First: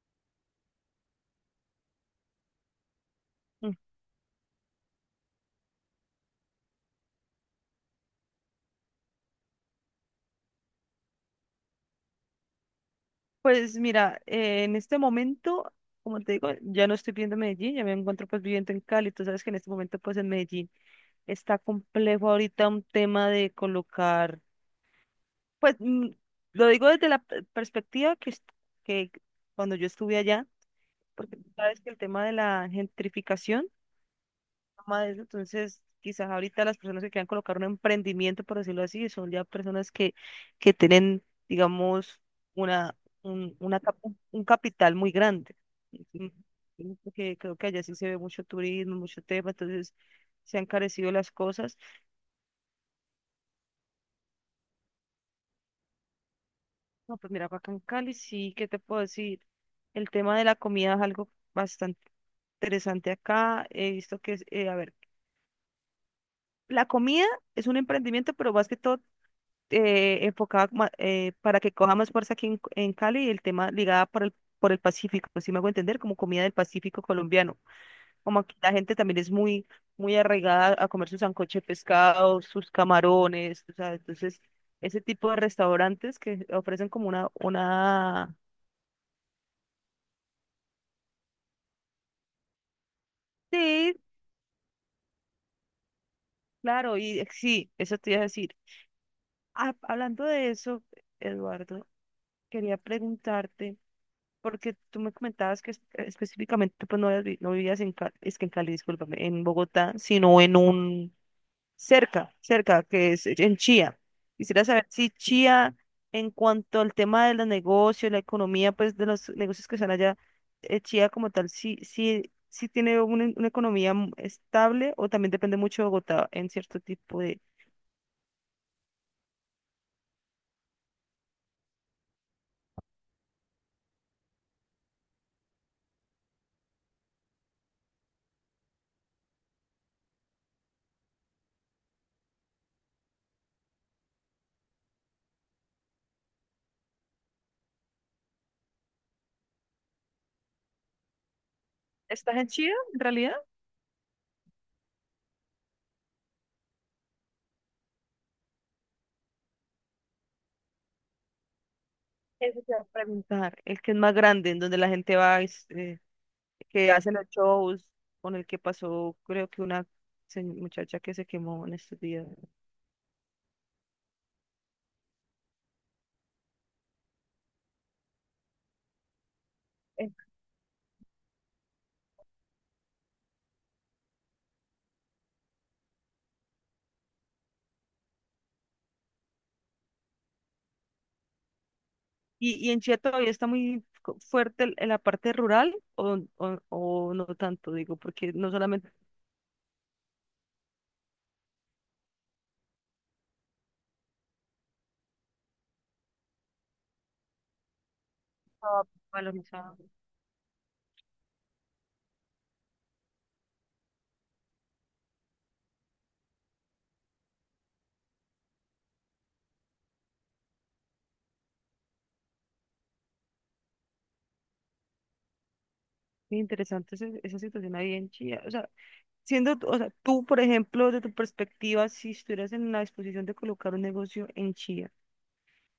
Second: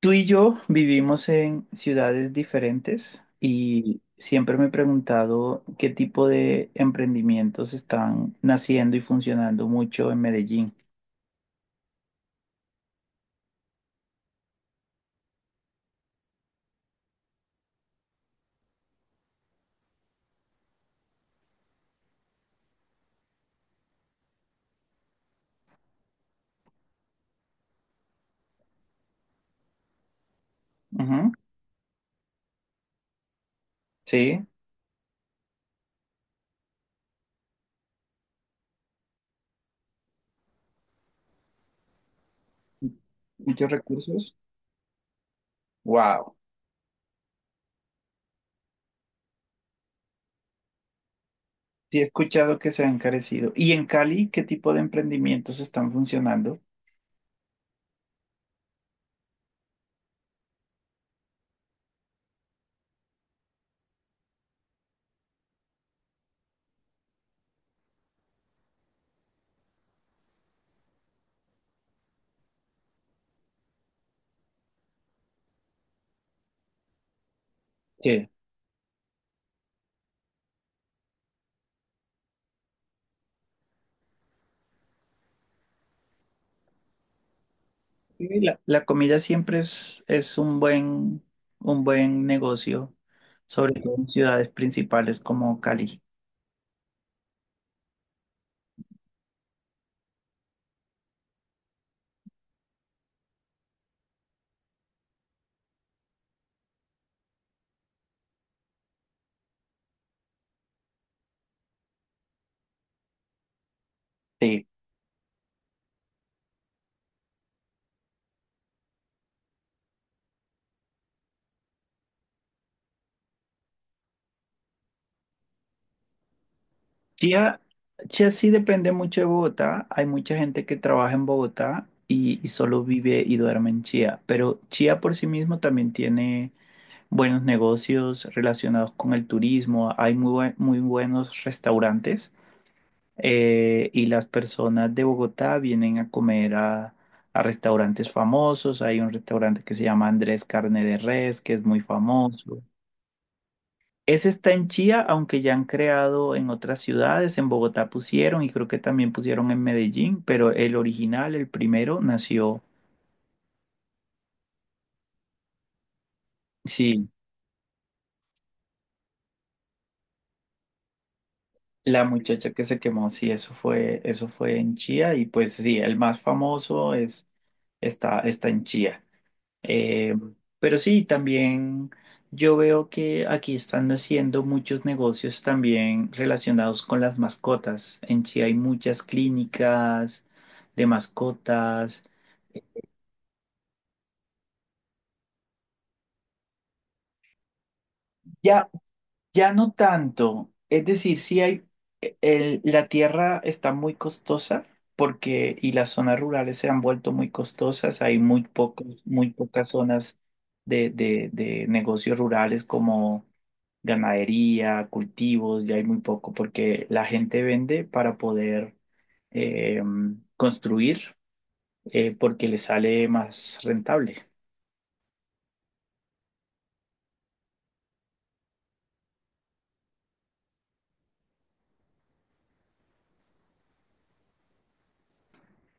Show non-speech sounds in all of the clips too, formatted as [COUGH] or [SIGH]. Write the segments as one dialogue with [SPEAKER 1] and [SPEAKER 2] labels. [SPEAKER 1] Tú y yo vivimos en ciudades diferentes
[SPEAKER 2] Mm.
[SPEAKER 1] y siempre me he preguntado qué tipo de emprendimientos están naciendo y funcionando mucho en Medellín.
[SPEAKER 2] Pues mira, en este momento, como te digo, ya no estoy viviendo en Medellín, ya me encuentro pues viviendo en Cali. Tú sabes que en este momento pues en Medellín está complejo ahorita un tema de colocar, pues lo digo desde la perspectiva que, que cuando yo estuve allá,
[SPEAKER 1] Ujú.
[SPEAKER 2] porque tú sabes que el tema de la gentrificación
[SPEAKER 1] Sí,
[SPEAKER 2] más de eso. Entonces, quizás ahorita las personas que quieran colocar un emprendimiento, por decirlo así, son ya personas que tienen, digamos, una, un,
[SPEAKER 1] muchos
[SPEAKER 2] una, cap-
[SPEAKER 1] recursos.
[SPEAKER 2] un capital muy grande. Ujú.
[SPEAKER 1] Wow.
[SPEAKER 2] Ujú. Porque creo que allá sí se ve mucho turismo, mucho tema, entonces se han carecido las cosas.
[SPEAKER 1] Sí, he escuchado que se han encarecido. ¿Y en Cali qué tipo de emprendimientos están funcionando?
[SPEAKER 2] No, pues mira, acá en Cali sí, ¿qué te puedo decir? El tema de la comida es algo bastante interesante acá. He visto que, es, a ver, la comida es un emprendimiento, pero más que todo enfocada para que coja más fuerza aquí en Cali el tema ligada por el Pacífico, si me hago entender, como comida del Pacífico colombiano.
[SPEAKER 1] Sí.
[SPEAKER 2] Como aquí la gente también es muy, muy arraigada a comer su sancocho de pescado, sus camarones, o sea, entonces ese tipo de restaurantes que ofrecen como
[SPEAKER 1] Sí,
[SPEAKER 2] una...
[SPEAKER 1] la comida siempre es un un buen negocio, sobre
[SPEAKER 2] Sí,
[SPEAKER 1] todo en ciudades principales como Cali.
[SPEAKER 2] claro, y sí, eso te iba a decir. Ah, hablando de eso, Eduardo, quería preguntarte. Porque tú me comentabas que específicamente pues no, no vivías en Cali, es que en Cali, discúlpame, en Bogotá, sino en un cerca, cerca, que es en Chía. Quisiera
[SPEAKER 1] Sí.
[SPEAKER 2] saber si Chía, en cuanto al tema de los negocios, la economía, pues de los negocios que están allá, Chía como tal, sí tiene una economía estable, o también depende mucho de Bogotá en cierto tipo de...
[SPEAKER 1] Chía, Chía sí depende mucho de Bogotá. Hay mucha gente que trabaja en Bogotá y solo vive y duerme en Chía. Pero Chía por sí mismo también tiene buenos negocios relacionados con el turismo. Hay muy buenos restaurantes y las personas de Bogotá vienen a comer a restaurantes famosos. Hay un restaurante que se llama Andrés Carne de Res, que es muy
[SPEAKER 2] ¿Estás en
[SPEAKER 1] famoso.
[SPEAKER 2] Chía, en realidad?
[SPEAKER 1] Ese está en Chía, aunque ya han creado en otras ciudades, en Bogotá pusieron y creo que también pusieron en Medellín, pero el original, el primero,
[SPEAKER 2] Eso
[SPEAKER 1] nació.
[SPEAKER 2] te iba a preguntar. El que es más grande, en donde la gente va, que
[SPEAKER 1] Sí,
[SPEAKER 2] hace los shows, con el que pasó, creo que muchacha que se quemó en estos
[SPEAKER 1] la
[SPEAKER 2] días.
[SPEAKER 1] muchacha que se quemó, sí, eso fue en Chía y pues sí, el más famoso está, está en Chía.
[SPEAKER 2] Eh,
[SPEAKER 1] Eh, pero sí, también yo veo que aquí están haciendo muchos negocios también relacionados con las mascotas. En Chía hay muchas clínicas de mascotas.
[SPEAKER 2] y en Chía todavía está muy fuerte en la parte rural, o no tanto, digo, porque no
[SPEAKER 1] Ya.
[SPEAKER 2] solamente
[SPEAKER 1] Ya no tanto. Es decir, sí hay, la tierra está muy costosa y las zonas rurales se han vuelto muy costosas. Hay
[SPEAKER 2] estaba
[SPEAKER 1] muy pocas
[SPEAKER 2] valorizado?
[SPEAKER 1] zonas de negocios rurales como ganadería, cultivos, ya hay muy poco porque la gente vende para poder eh, construir, porque le sale más rentable.
[SPEAKER 2] Muy interesante esa situación ahí en Chía. O sea, siendo, o sea, tú, por ejemplo, de tu perspectiva, si estuvieras en la disposición de colocar un negocio en Chía,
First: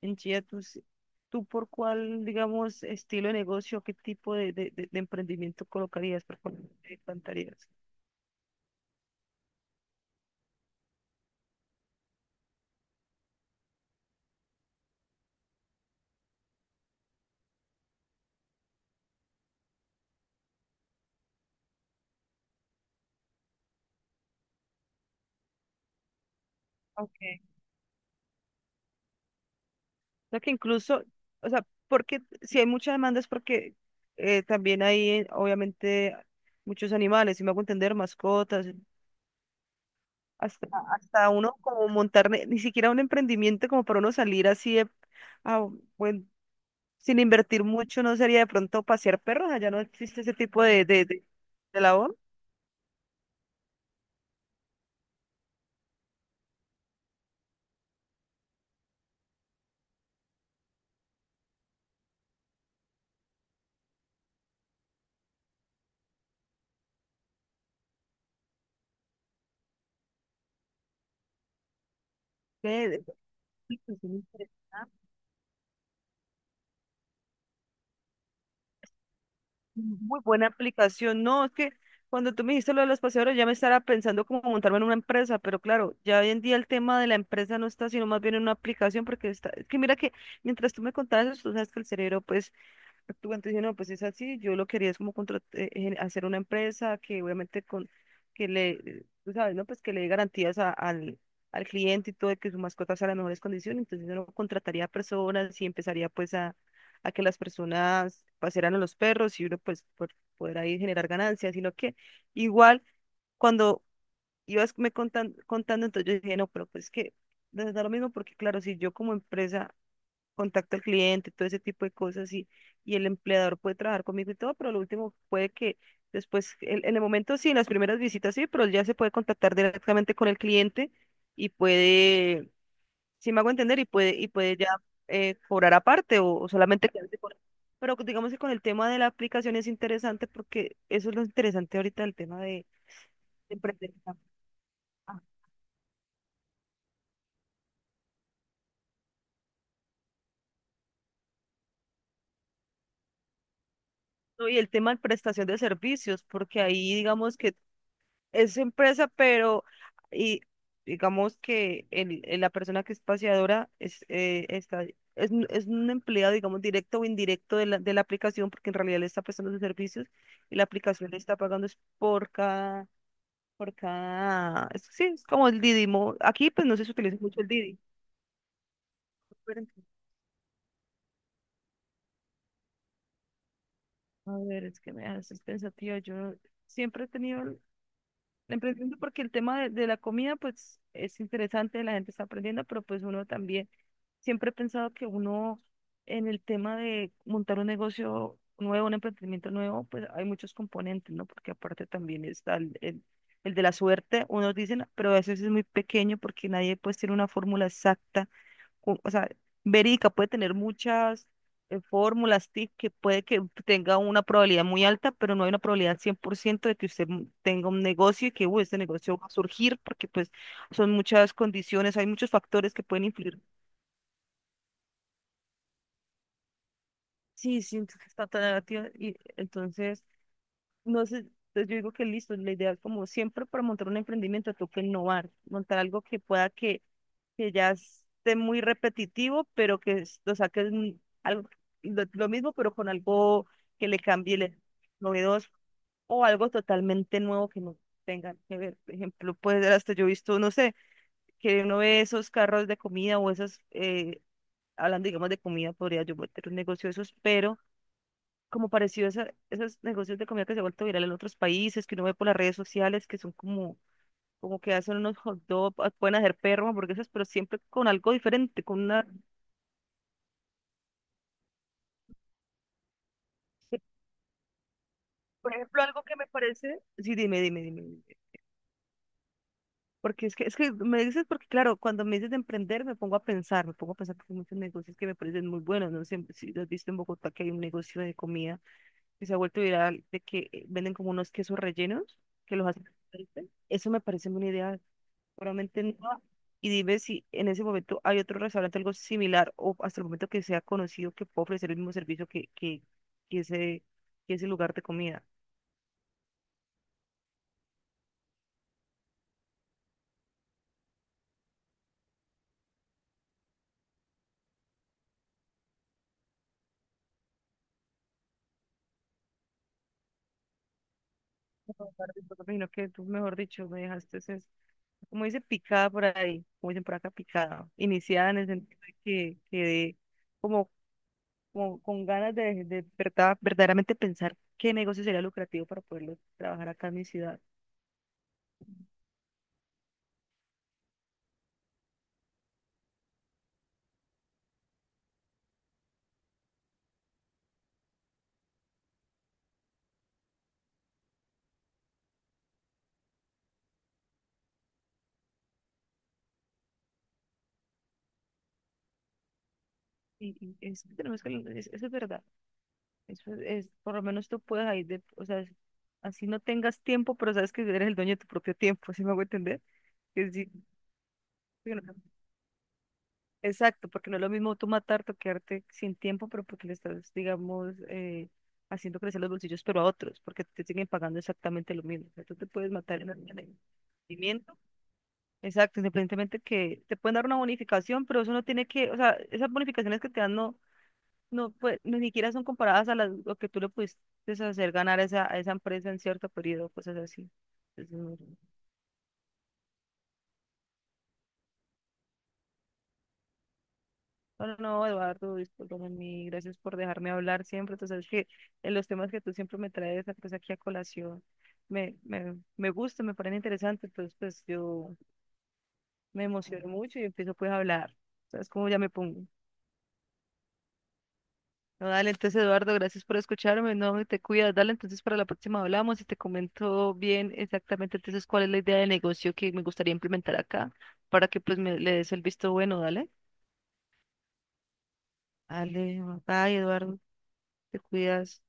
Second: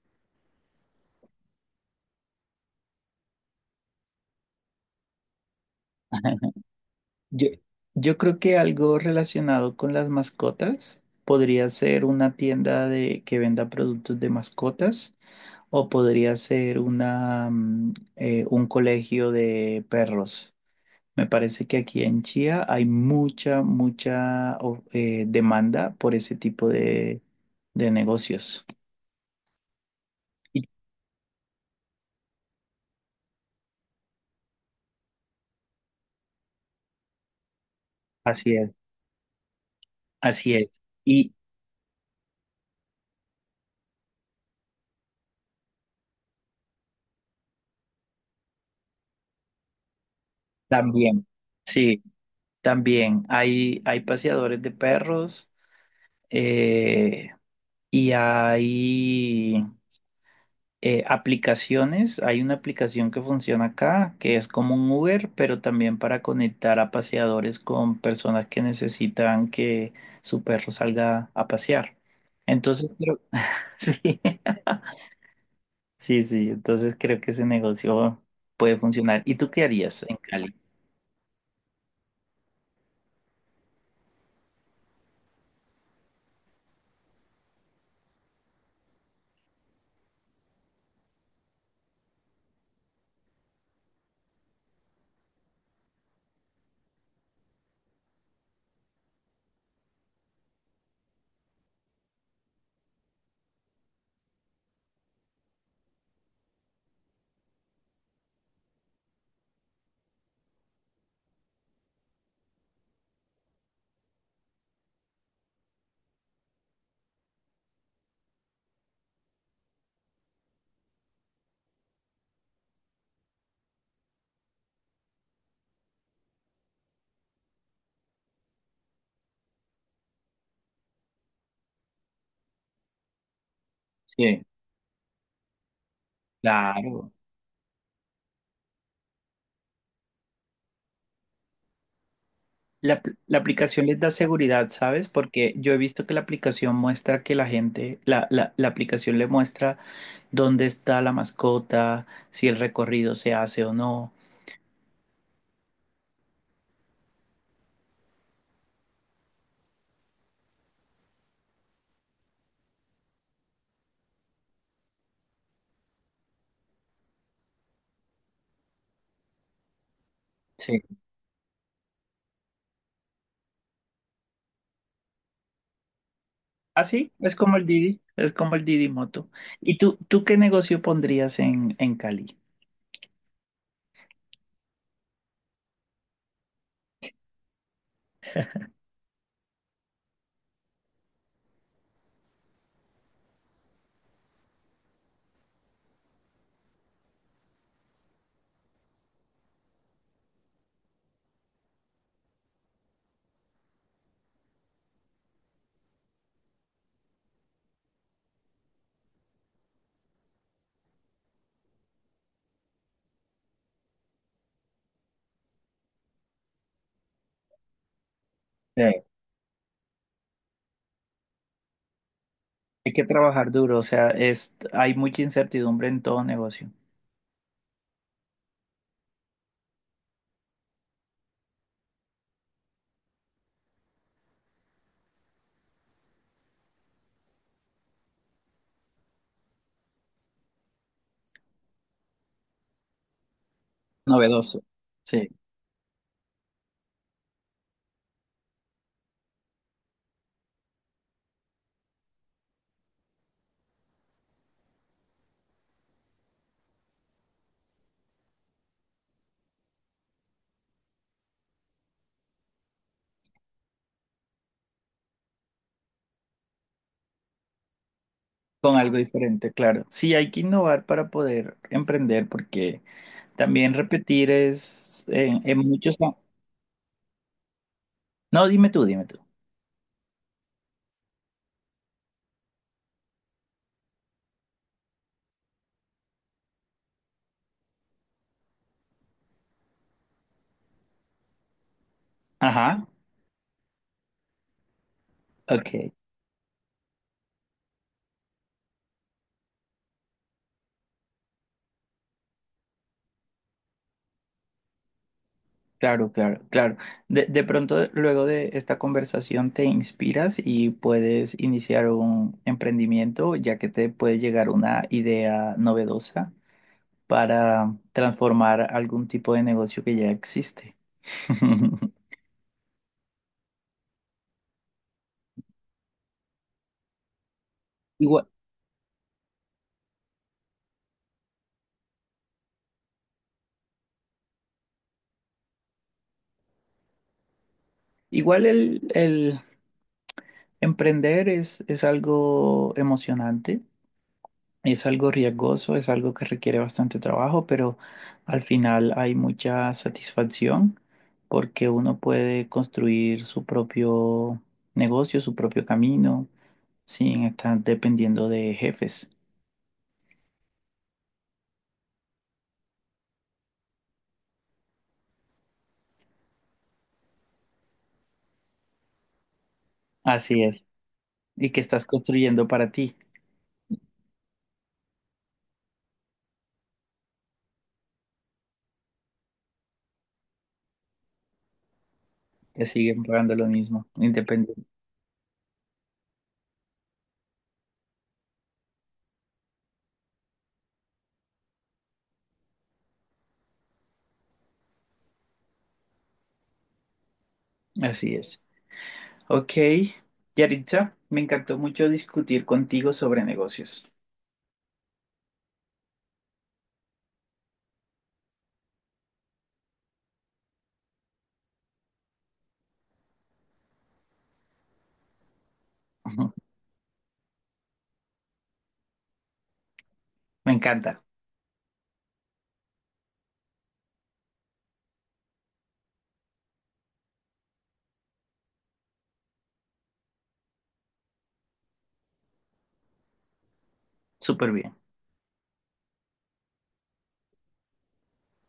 [SPEAKER 2] entiendo, tú por cuál, digamos, estilo de negocio, qué tipo de, de emprendimiento colocarías, por
[SPEAKER 1] [LAUGHS]
[SPEAKER 2] cuál te
[SPEAKER 1] Yo,
[SPEAKER 2] plantarías.
[SPEAKER 1] yo creo que algo relacionado con las mascotas podría ser una tienda de que venda productos de mascotas o podría ser un colegio de perros. Me parece que aquí en Chía hay mucha demanda por ese tipo
[SPEAKER 2] Okay.
[SPEAKER 1] de negocios.
[SPEAKER 2] Sea que
[SPEAKER 1] Y-
[SPEAKER 2] incluso, o sea, porque si hay mucha demanda es porque también hay, obviamente, muchos animales, si me hago entender,
[SPEAKER 1] Así
[SPEAKER 2] mascotas,
[SPEAKER 1] es, así
[SPEAKER 2] hasta,
[SPEAKER 1] es.
[SPEAKER 2] hasta
[SPEAKER 1] Y
[SPEAKER 2] uno como montar, ni siquiera un emprendimiento como para uno salir así de, ah, bueno, sin invertir mucho, no sería de pronto pasear perros, ¿allá no existe ese tipo de,
[SPEAKER 1] también,
[SPEAKER 2] de
[SPEAKER 1] sí,
[SPEAKER 2] labor?
[SPEAKER 1] también hay paseadores de perros. eh, Y hay aplicaciones, hay una aplicación que funciona acá, que es como un Uber, pero también para conectar a paseadores con personas que necesitan que su perro salga a pasear. Entonces, creo, [LAUGHS]
[SPEAKER 2] Aplicación
[SPEAKER 1] sí,
[SPEAKER 2] interesante.
[SPEAKER 1] sí, entonces creo que ese negocio puede funcionar. ¿Y tú qué harías en
[SPEAKER 2] Muy buena
[SPEAKER 1] Cali?
[SPEAKER 2] aplicación. No, es que cuando tú me dijiste lo de los paseadores, ya me estaba pensando como montarme en una empresa, pero claro, ya hoy en día el tema de la empresa no está, sino más bien en una aplicación, porque está, es que mira que mientras tú me contabas, eso, tú sabes que el cerebro, pues, actualmente dije, no, pues es así, yo lo quería es como hacer una empresa que obviamente con, que le, tú sabes, ¿no? Pues que le dé garantías al, al cliente y todo, de que su mascota sea en las mejores condiciones, entonces uno contrataría personas y empezaría pues a que las personas pasearan a los perros y uno pues por, poder ahí generar ganancias y lo que, igual cuando ibas me contando, entonces yo dije, no, pero pues que, no es lo mismo porque claro, si yo como empresa contacto al cliente, todo ese tipo de cosas y el empleador puede trabajar conmigo y todo, pero lo último puede que después, en el momento sí, en las primeras visitas sí, pero él ya se puede contactar directamente con el cliente y puede, si me hago entender, y
[SPEAKER 1] Sí,
[SPEAKER 2] puede ya cobrar aparte o solamente
[SPEAKER 1] claro.
[SPEAKER 2] quedarse con... Pero digamos que con el tema de la aplicación es interesante porque eso es lo interesante ahorita del tema
[SPEAKER 1] La
[SPEAKER 2] de
[SPEAKER 1] aplicación
[SPEAKER 2] emprender.
[SPEAKER 1] les da seguridad, ¿sabes?
[SPEAKER 2] Ah,
[SPEAKER 1] Porque yo he visto que la aplicación muestra que la gente, la, la la aplicación le muestra dónde está la mascota, si el recorrido se hace o no.
[SPEAKER 2] no. Y el tema de prestación de servicios, porque ahí digamos que es su empresa, pero y digamos que la persona que es paseadora es, está, es, es un empleado, digamos, directo o indirecto de la aplicación, porque en realidad le está prestando sus servicios y la
[SPEAKER 1] Sí.
[SPEAKER 2] aplicación le está pagando es por cada, sí, es como el Didimo. Aquí pues no se
[SPEAKER 1] Así
[SPEAKER 2] utiliza
[SPEAKER 1] es
[SPEAKER 2] mucho el
[SPEAKER 1] como el
[SPEAKER 2] Didi.
[SPEAKER 1] Didi, es como el Didi Moto.
[SPEAKER 2] Pero,
[SPEAKER 1] Tú qué negocio pondrías en Cali?
[SPEAKER 2] a ver, es que me haces pensativa. Yo siempre he tenido emprendiendo porque el tema de la comida, pues es interesante, la gente está aprendiendo, pero pues uno también, siempre he pensado que uno en el tema de montar un negocio nuevo, un emprendimiento nuevo, pues hay muchos componentes, ¿no? Porque aparte también está el de la suerte, unos dicen, pero a veces es muy pequeño porque nadie pues tiene una fórmula exacta o sea, verídica, puede tener muchas fórmulas, tips, que puede que tenga una probabilidad muy alta, pero no hay una probabilidad 100% de que usted tenga un negocio y que uy, este
[SPEAKER 1] Sí.
[SPEAKER 2] negocio va a surgir, porque pues son muchas condiciones, hay muchos factores que
[SPEAKER 1] Hay que
[SPEAKER 2] pueden influir.
[SPEAKER 1] trabajar duro, o sea, es, hay mucha incertidumbre en todo negocio.
[SPEAKER 2] Sí, sí, entonces está tan negativa y entonces, no sé, entonces yo digo que listo, la idea es como siempre para montar un emprendimiento toca innovar, montar algo que pueda que ya esté muy repetitivo, pero que lo saques algo, lo mismo, pero con algo que le cambie
[SPEAKER 1] Novedoso. Sí,
[SPEAKER 2] novedoso, o algo totalmente nuevo que no tengan que ver. Por ejemplo, puede ser hasta yo he visto, no sé, que uno ve esos carros de comida o esos, hablando digamos de comida, podría yo meter un negocio de esos, pero como parecido a esos negocios de comida que se ha vuelto viral en otros países, que uno ve por las redes sociales, que son como como que hacen unos hot dogs, pueden hacer perro, hamburguesas, pero siempre con algo diferente,
[SPEAKER 1] con
[SPEAKER 2] con
[SPEAKER 1] algo
[SPEAKER 2] una
[SPEAKER 1] diferente, claro. Sí, hay que innovar para poder emprender, porque también
[SPEAKER 2] sí,
[SPEAKER 1] repetir es
[SPEAKER 2] por
[SPEAKER 1] en
[SPEAKER 2] ejemplo,
[SPEAKER 1] muchos...
[SPEAKER 2] algo que me parece, sí, dime, dime, dime, dime.
[SPEAKER 1] No, dime tú, dime tú.
[SPEAKER 2] Porque es que me dices, porque claro, cuando me dices de emprender, me pongo a pensar, me pongo a pensar porque hay muchos negocios que me parecen muy buenos, no sé si lo has visto en Bogotá, que hay un negocio de comida que se ha vuelto viral, de que venden como unos quesos rellenos, que los hacen,
[SPEAKER 1] Ajá,
[SPEAKER 2] frito. Eso me parece una idea,
[SPEAKER 1] ok.
[SPEAKER 2] seguramente no, y dime si en ese momento hay otro restaurante, algo similar, o hasta el momento que sea conocido, que pueda ofrecer el mismo servicio que ese, que ese lugar de comida.
[SPEAKER 1] Claro, claro, claro. De pronto, luego de esta conversación, te inspiras y puedes iniciar un emprendimiento, ya que te puede llegar una idea novedosa para transformar algún tipo de negocio que ya existe.
[SPEAKER 2] No,
[SPEAKER 1] [LAUGHS]
[SPEAKER 2] Barbie, me imagino que tú, mejor dicho, me dejaste, como dice, picada por ahí, como dicen por acá, picada,
[SPEAKER 1] Igual,
[SPEAKER 2] iniciada en el sentido de que quedé como, como con ganas de, verdaderamente pensar qué negocio sería lucrativo para poderlo trabajar acá en mi ciudad.
[SPEAKER 1] igual el emprender es algo emocionante. Es algo riesgoso, es algo que requiere bastante trabajo, pero al final hay mucha satisfacción porque uno puede construir su propio negocio, su propio camino, sin estar dependiendo de jefes.
[SPEAKER 2] Y es que tenemos que, eso es verdad, eso es, por lo menos tú puedes ahí, de, o sea, así no tengas tiempo, pero sabes que eres el dueño de tu propio tiempo, ¿sí me hago entender? Que
[SPEAKER 1] Así
[SPEAKER 2] sí.
[SPEAKER 1] es. Y que estás construyendo para ti.
[SPEAKER 2] Exacto, porque no es lo mismo tú matar, toquearte sin tiempo, pero porque le estás, digamos, haciendo crecer los bolsillos, pero a otros, porque te siguen pagando exactamente lo mismo. O sea, tú te
[SPEAKER 1] Te
[SPEAKER 2] puedes matar
[SPEAKER 1] siguen
[SPEAKER 2] en el
[SPEAKER 1] pagando lo mismo,
[SPEAKER 2] rendimiento.
[SPEAKER 1] independiente.
[SPEAKER 2] Exacto, independientemente que te pueden dar una bonificación, pero eso no tiene que, o sea, esas bonificaciones que te dan no, no, pues, ni siquiera son comparadas a las, lo que tú le pudiste hacer ganar a esa empresa en cierto periodo, cosas así. Entonces,
[SPEAKER 1] Así
[SPEAKER 2] no.
[SPEAKER 1] es. Ok, Yaritza, me encantó mucho discutir contigo sobre negocios.
[SPEAKER 2] No, no, no, Eduardo, discúlpame, mi, gracias por dejarme hablar siempre. Tú sabes que en los temas que tú siempre me traes pues, aquí a colación, me gusta, me parece interesante entonces pues yo me
[SPEAKER 1] Ujú.
[SPEAKER 2] emociono mucho y empiezo pues a hablar. ¿Sabes cómo ya me pongo?
[SPEAKER 1] Me encanta.
[SPEAKER 2] No, dale, entonces Eduardo, gracias por escucharme, no, te cuidas, dale, entonces para la próxima hablamos y te comento bien exactamente entonces cuál es la idea de negocio que me gustaría implementar acá para que pues me le des el visto bueno, dale.
[SPEAKER 1] Súper bien.
[SPEAKER 2] Dale, bye Eduardo, te cuidas.